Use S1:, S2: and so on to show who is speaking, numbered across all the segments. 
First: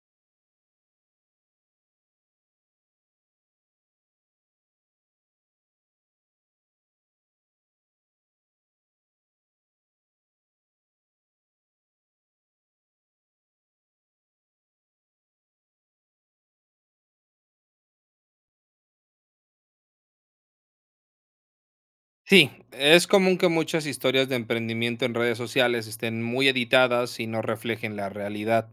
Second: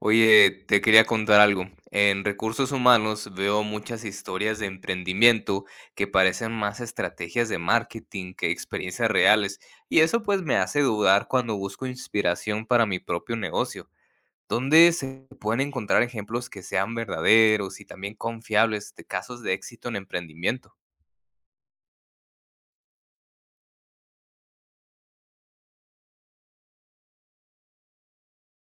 S1: Oye, te quería contar algo. En recursos humanos veo muchas historias de emprendimiento que parecen más estrategias de marketing que experiencias reales, y eso pues me hace dudar cuando busco inspiración para mi propio negocio. ¿Dónde se pueden encontrar ejemplos que sean verdaderos y también confiables de casos de éxito en emprendimiento?
S2: Sí, es común que muchas historias de emprendimiento en redes sociales estén muy editadas y no reflejen la realidad.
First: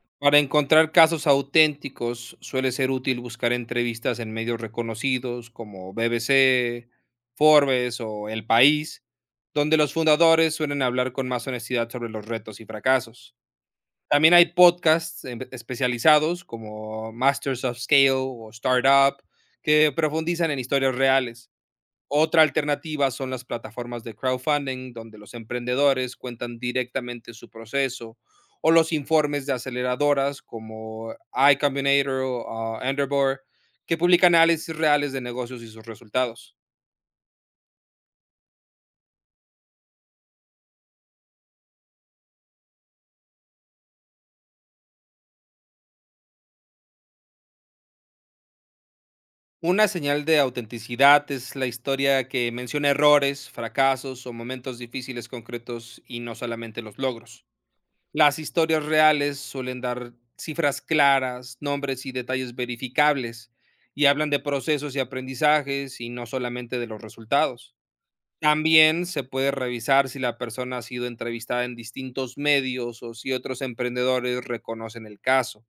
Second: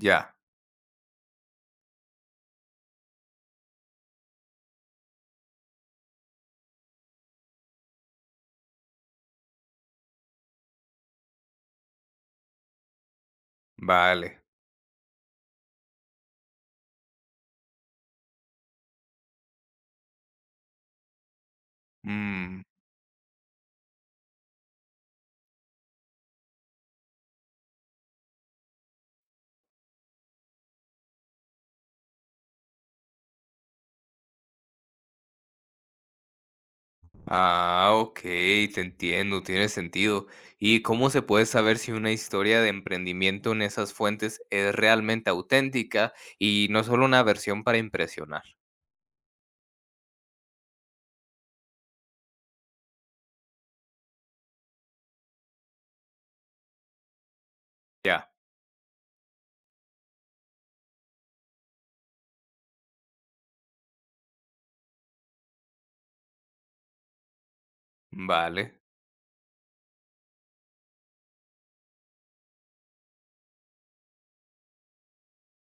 S1: Ya,
S2: Para encontrar casos auténticos suele ser útil buscar entrevistas en medios reconocidos como BBC, Forbes o El País, donde los fundadores suelen hablar con más honestidad sobre los retos y fracasos. También
S1: vale.
S2: hay podcasts especializados como Masters of Scale o Startup que profundizan en historias reales. Otra alternativa son las plataformas de crowdfunding, donde los emprendedores cuentan directamente su proceso, o los informes de aceleradoras como iCombinator o Endeavor, que publican análisis reales de negocios y sus resultados.
S1: Ah, ok, te entiendo, tiene sentido. ¿Y cómo se puede saber si una historia de emprendimiento en esas fuentes es realmente auténtica y no solo una versión para impresionar?
S2: Una señal de autenticidad es la historia que menciona errores, fracasos o momentos difíciles concretos y no solamente los logros.
S1: Ya,
S2: Las historias reales suelen dar cifras claras, nombres y detalles verificables, y hablan de procesos y aprendizajes y no solamente de los resultados.
S1: vale.
S2: También se puede revisar si la persona ha sido entrevistada en distintos medios o si otros emprendedores reconocen el caso.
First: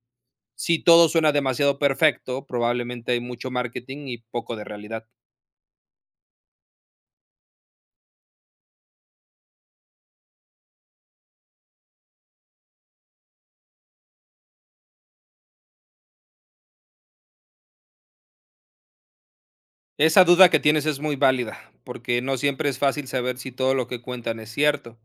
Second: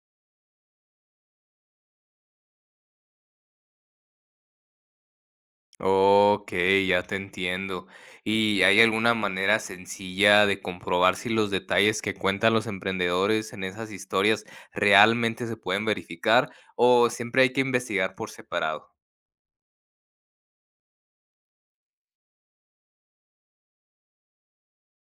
S2: Si todo suena demasiado perfecto, probablemente hay mucho marketing y poco de realidad.
S1: Ok, ya te entiendo. ¿Y hay alguna manera sencilla de comprobar si los detalles que cuentan los emprendedores en esas historias realmente se pueden verificar o siempre hay que investigar por separado?
S2: Esa duda que tienes es muy válida, porque no siempre es fácil saber si todo lo que cuentan es cierto.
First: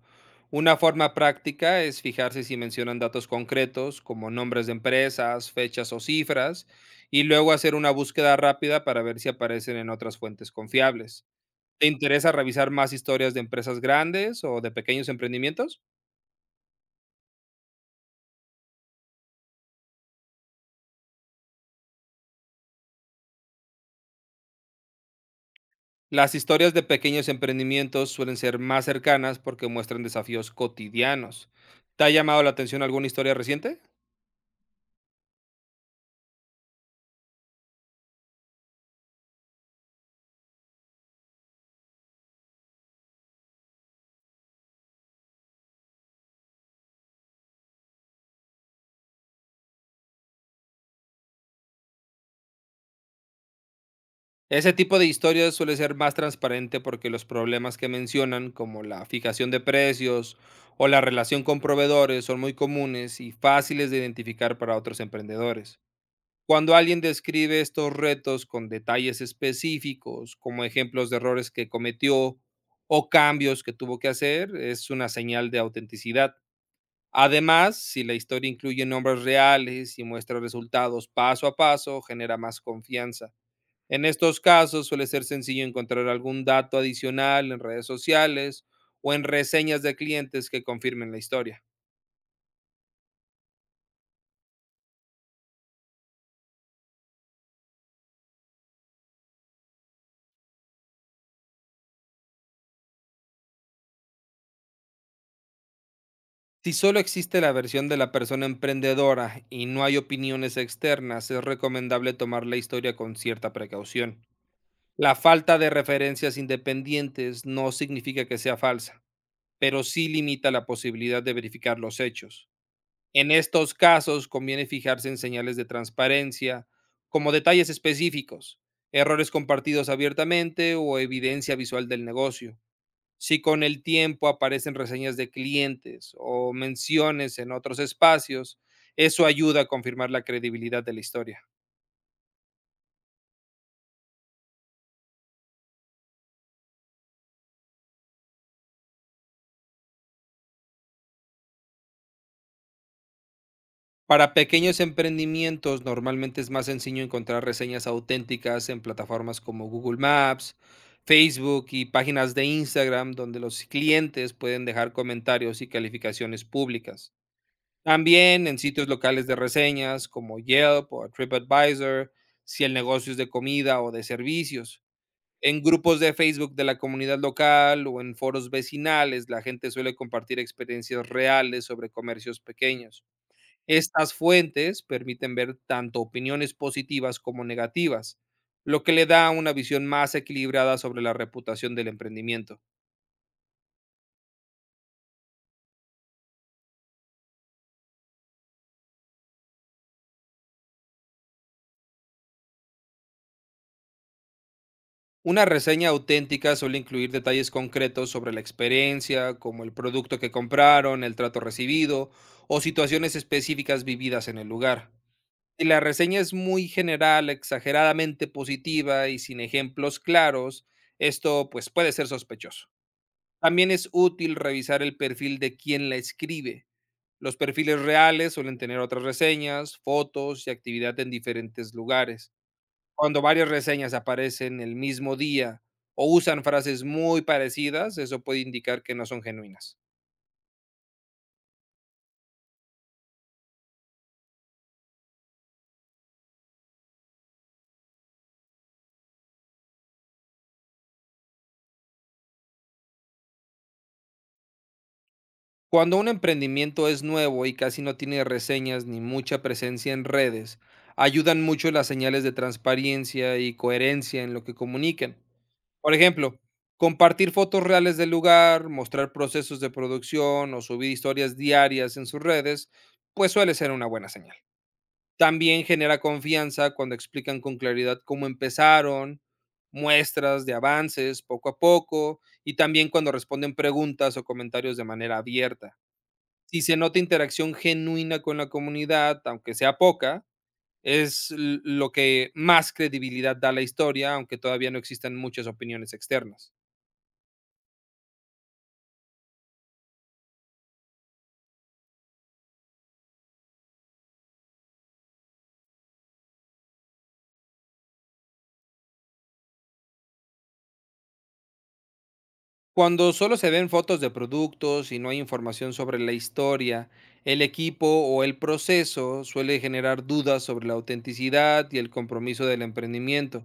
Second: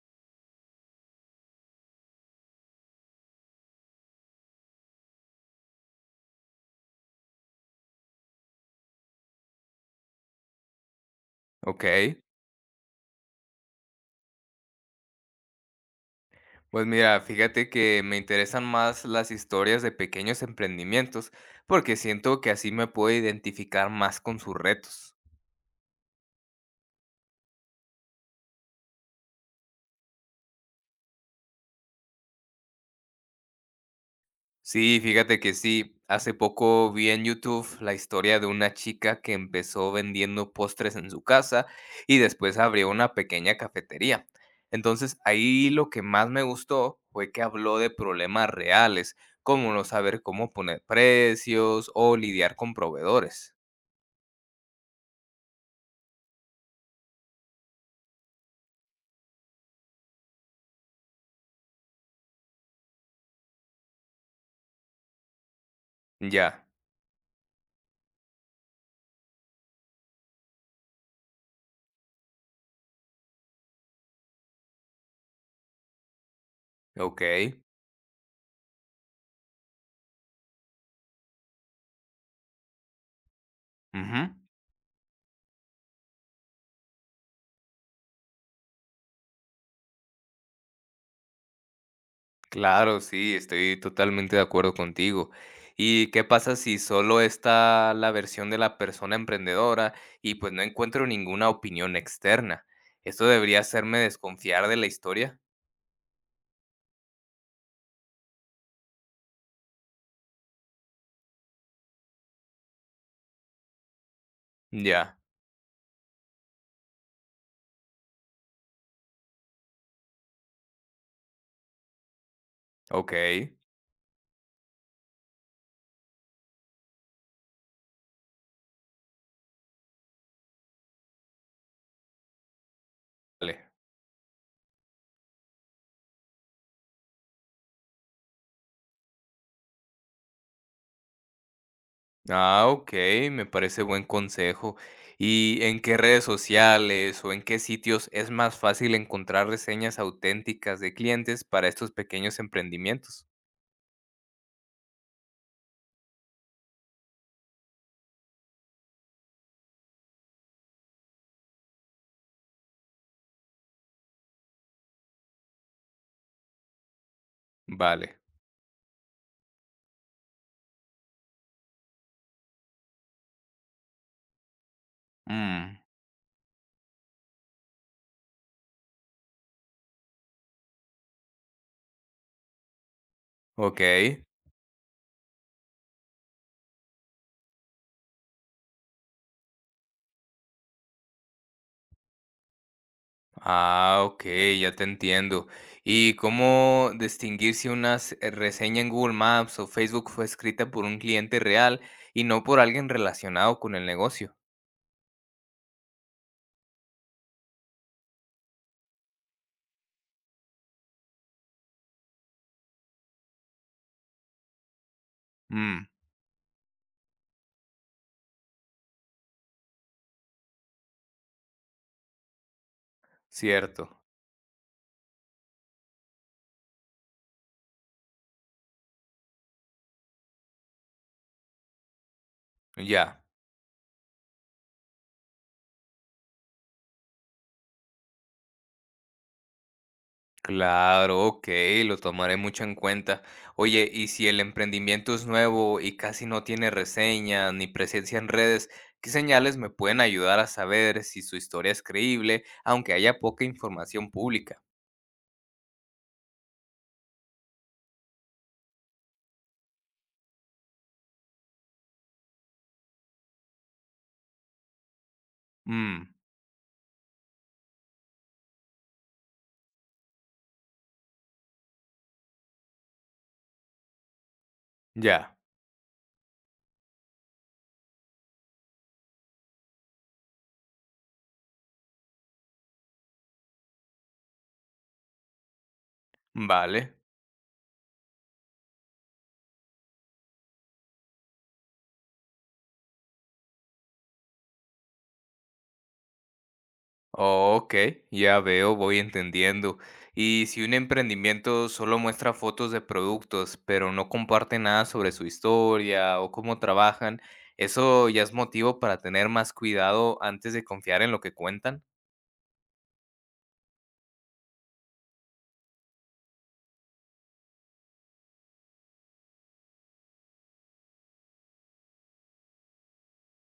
S2: Una forma práctica es fijarse si mencionan datos concretos, como nombres de empresas, fechas o cifras, y luego hacer una búsqueda rápida para ver si aparecen en otras fuentes confiables.
S1: Ok.
S2: ¿Te interesa revisar más historias de empresas grandes o de pequeños emprendimientos?
S1: Pues mira, fíjate que me interesan más las historias de pequeños emprendimientos porque siento que así me puedo identificar más con sus retos.
S2: Las historias de pequeños emprendimientos suelen ser más cercanas porque muestran desafíos cotidianos. ¿Te ha llamado la atención alguna historia reciente?
S1: Sí, fíjate que sí. Hace poco vi en YouTube la historia de una chica que empezó vendiendo postres en su casa y después abrió una pequeña cafetería. Entonces ahí lo que más me gustó fue que habló de problemas reales, como no saber cómo poner precios o lidiar con proveedores.
S2: Ese tipo de historias suele ser más transparente porque los problemas que mencionan, como la fijación de precios o la relación con proveedores, son muy comunes y fáciles de identificar para otros emprendedores.
S1: Ya,
S2: Cuando alguien describe estos retos con detalles específicos, como ejemplos de errores que cometió o cambios que tuvo que hacer, es una señal de autenticidad.
S1: ok.
S2: Además, si la historia incluye nombres reales y muestra resultados paso a paso, genera más confianza. En
S1: Ujú.
S2: estos casos suele ser sencillo encontrar algún dato adicional en redes sociales o en reseñas de clientes que confirmen la historia.
S1: Claro, sí, estoy totalmente de acuerdo contigo. ¿Y qué pasa si solo está la versión de la persona emprendedora y pues no encuentro ninguna opinión externa? ¿Esto debería hacerme desconfiar de la historia?
S2: Si solo existe la versión de la persona emprendedora y no hay opiniones externas, es recomendable tomar la historia con cierta precaución. La
S1: Ya,
S2: falta de referencias independientes no significa que sea falsa, pero sí limita la posibilidad de verificar los hechos.
S1: ok.
S2: En estos casos conviene fijarse en señales de transparencia, como detalles específicos, errores compartidos abiertamente o evidencia visual del negocio. Si
S1: Vale.
S2: con el tiempo aparecen reseñas de clientes o menciones en otros espacios, eso ayuda a confirmar la credibilidad de la historia.
S1: Ah, ok, me parece buen consejo. ¿Y en qué redes sociales o en qué sitios es más fácil encontrar reseñas auténticas de clientes para estos pequeños emprendimientos?
S2: Para pequeños emprendimientos, normalmente es más sencillo encontrar reseñas auténticas en plataformas como Google Maps, Facebook y páginas de Instagram, donde los clientes pueden dejar comentarios y calificaciones públicas.
S1: Vale.
S2: También en sitios locales de reseñas como Yelp o TripAdvisor, si el negocio es de comida o de servicios. En
S1: Mm,
S2: grupos de Facebook de la comunidad local o en foros vecinales, la gente suele compartir experiencias reales sobre comercios pequeños.
S1: ok.
S2: Estas fuentes permiten ver tanto opiniones positivas como negativas, lo que le da una visión más equilibrada sobre la reputación del emprendimiento.
S1: Ah, ok, ya te entiendo. ¿Y cómo distinguir si reseña en Google Maps o Facebook fue escrita por un cliente real y no por alguien relacionado con el negocio?
S2: Una reseña auténtica suele incluir detalles concretos sobre la experiencia, como el producto que compraron, el trato recibido o situaciones específicas vividas en el lugar. Si la
S1: Mm,
S2: reseña es muy general, exageradamente positiva y sin ejemplos claros, esto pues puede ser sospechoso. También es
S1: cierto.
S2: útil revisar el perfil de quien la escribe. Los perfiles reales suelen tener otras reseñas, fotos y actividad en diferentes lugares. Cuando
S1: Ya,
S2: varias reseñas aparecen el mismo día o usan frases muy parecidas, eso puede indicar que no son genuinas.
S1: claro, ok, lo tomaré mucho en cuenta. Oye, ¿y si el emprendimiento es nuevo y casi no tiene reseñas ni presencia en redes, qué señales me pueden ayudar a saber si su historia es creíble, aunque haya poca información pública?
S2: Cuando un emprendimiento es nuevo y casi no tiene reseñas ni mucha presencia en redes, ayudan mucho las señales de transparencia y coherencia en lo que comunican. Por
S1: Mm,
S2: ejemplo, compartir fotos reales del lugar, mostrar procesos de producción o subir historias diarias en sus redes, pues suele ser una buena señal.
S1: ya.
S2: También genera confianza cuando explican con claridad cómo empezaron, muestras de avances poco a poco y también cuando responden preguntas o comentarios de manera abierta. Si se nota
S1: Vale,
S2: interacción genuina con la comunidad, aunque sea poca, es lo que más credibilidad da a la historia, aunque todavía no existan muchas opiniones externas.
S1: ok, ya veo, voy entendiendo. Y si un emprendimiento solo muestra fotos de productos, pero no comparte nada sobre su historia o cómo trabajan, ¿eso ya es motivo para tener más cuidado antes de confiar en lo que cuentan?
S2: Cuando solo se ven fotos de productos y no hay información sobre la historia, el equipo o el proceso suele generar dudas sobre la autenticidad y el compromiso del emprendimiento.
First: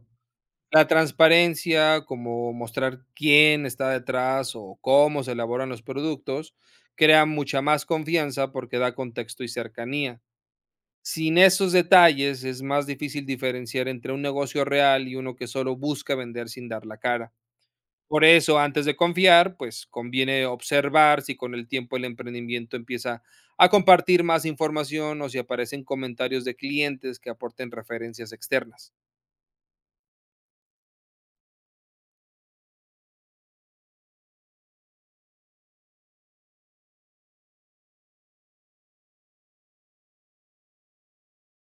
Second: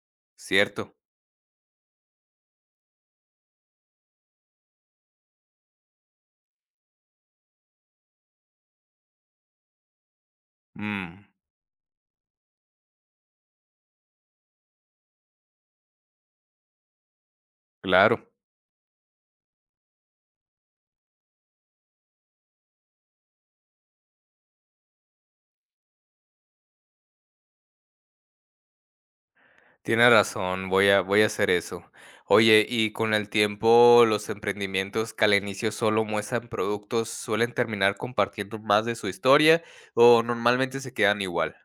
S2: La
S1: Cierto.
S2: transparencia, como mostrar quién está detrás o cómo se elaboran los productos, crea mucha más confianza porque da contexto y cercanía.
S1: Mm,
S2: Sin esos detalles es más difícil diferenciar entre un negocio real y uno que solo busca vender sin dar la cara.
S1: claro,
S2: Por eso, antes de confiar, pues conviene observar si con el tiempo el emprendimiento empieza a compartir más información o si aparecen comentarios de clientes que aporten referencias externas.
S1: tiene razón, voy a hacer eso. Oye, ¿y con el tiempo los emprendimientos que al inicio solo muestran productos suelen terminar compartiendo más de su historia o normalmente se quedan igual?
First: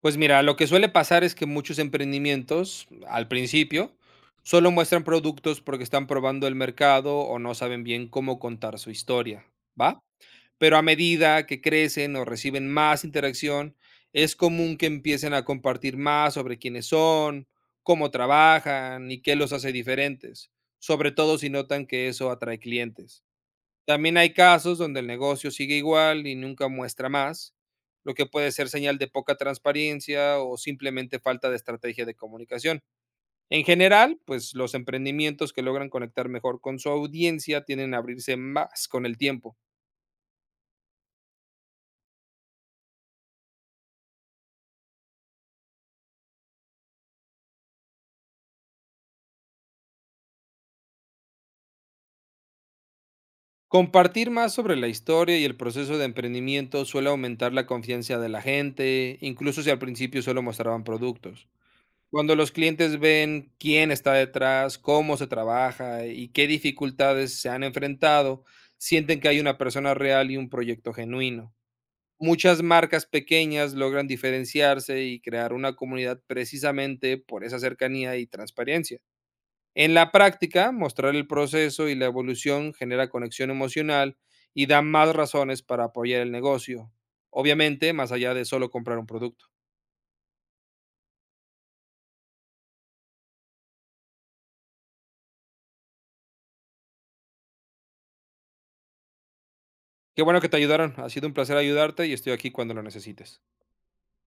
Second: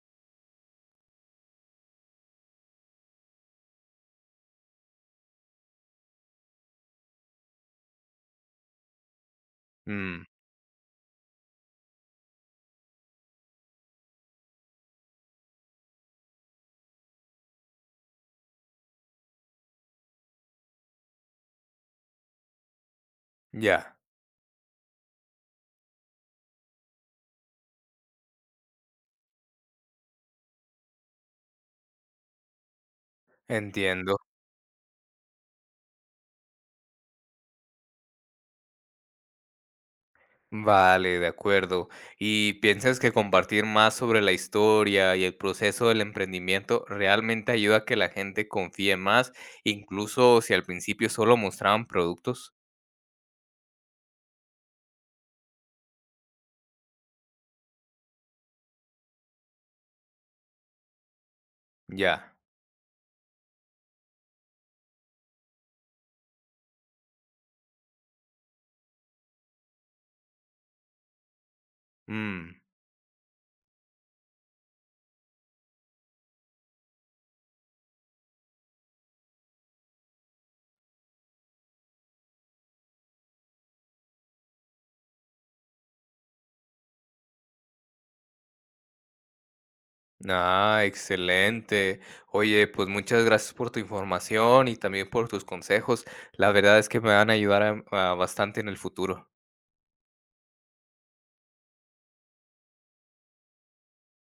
S2: Pues mira, lo que suele pasar es que muchos emprendimientos, al principio, solo muestran productos porque están probando el mercado o no saben bien cómo contar su historia, ¿va?
S1: Mm,
S2: Pero a medida que crecen o reciben más interacción, es común que empiecen a compartir más sobre quiénes son, cómo trabajan y qué los hace diferentes, sobre todo si notan que eso atrae clientes.
S1: ya,
S2: También hay casos donde el negocio sigue igual y nunca muestra más, lo que puede ser señal de poca transparencia o simplemente falta de estrategia de comunicación. En
S1: entiendo.
S2: general, pues los emprendimientos que logran conectar mejor con su audiencia tienden a abrirse más con el tiempo.
S1: Vale, de acuerdo. ¿Y piensas que compartir más sobre la historia y el proceso del emprendimiento realmente ayuda a que la gente confíe más, incluso si al principio solo mostraban productos?
S2: Compartir más sobre la historia y el proceso de emprendimiento suele aumentar la confianza de la gente, incluso si al principio solo mostraban productos.
S1: Ya.
S2: Cuando los clientes ven quién está detrás, cómo se trabaja y qué dificultades se han enfrentado, sienten que hay una persona real y un proyecto genuino.
S1: Mm.
S2: Muchas marcas pequeñas logran diferenciarse y crear una comunidad precisamente por esa cercanía y transparencia. En la práctica, mostrar el proceso y la evolución genera conexión emocional y da más razones para apoyar el negocio, obviamente más allá de solo comprar un producto.
S1: Ah, excelente. Oye, pues muchas gracias por tu información y también por tus consejos. La verdad es que me van a ayudar a bastante en el futuro.
S2: Qué bueno que te ayudaron. Ha sido un placer ayudarte y estoy aquí cuando lo necesites.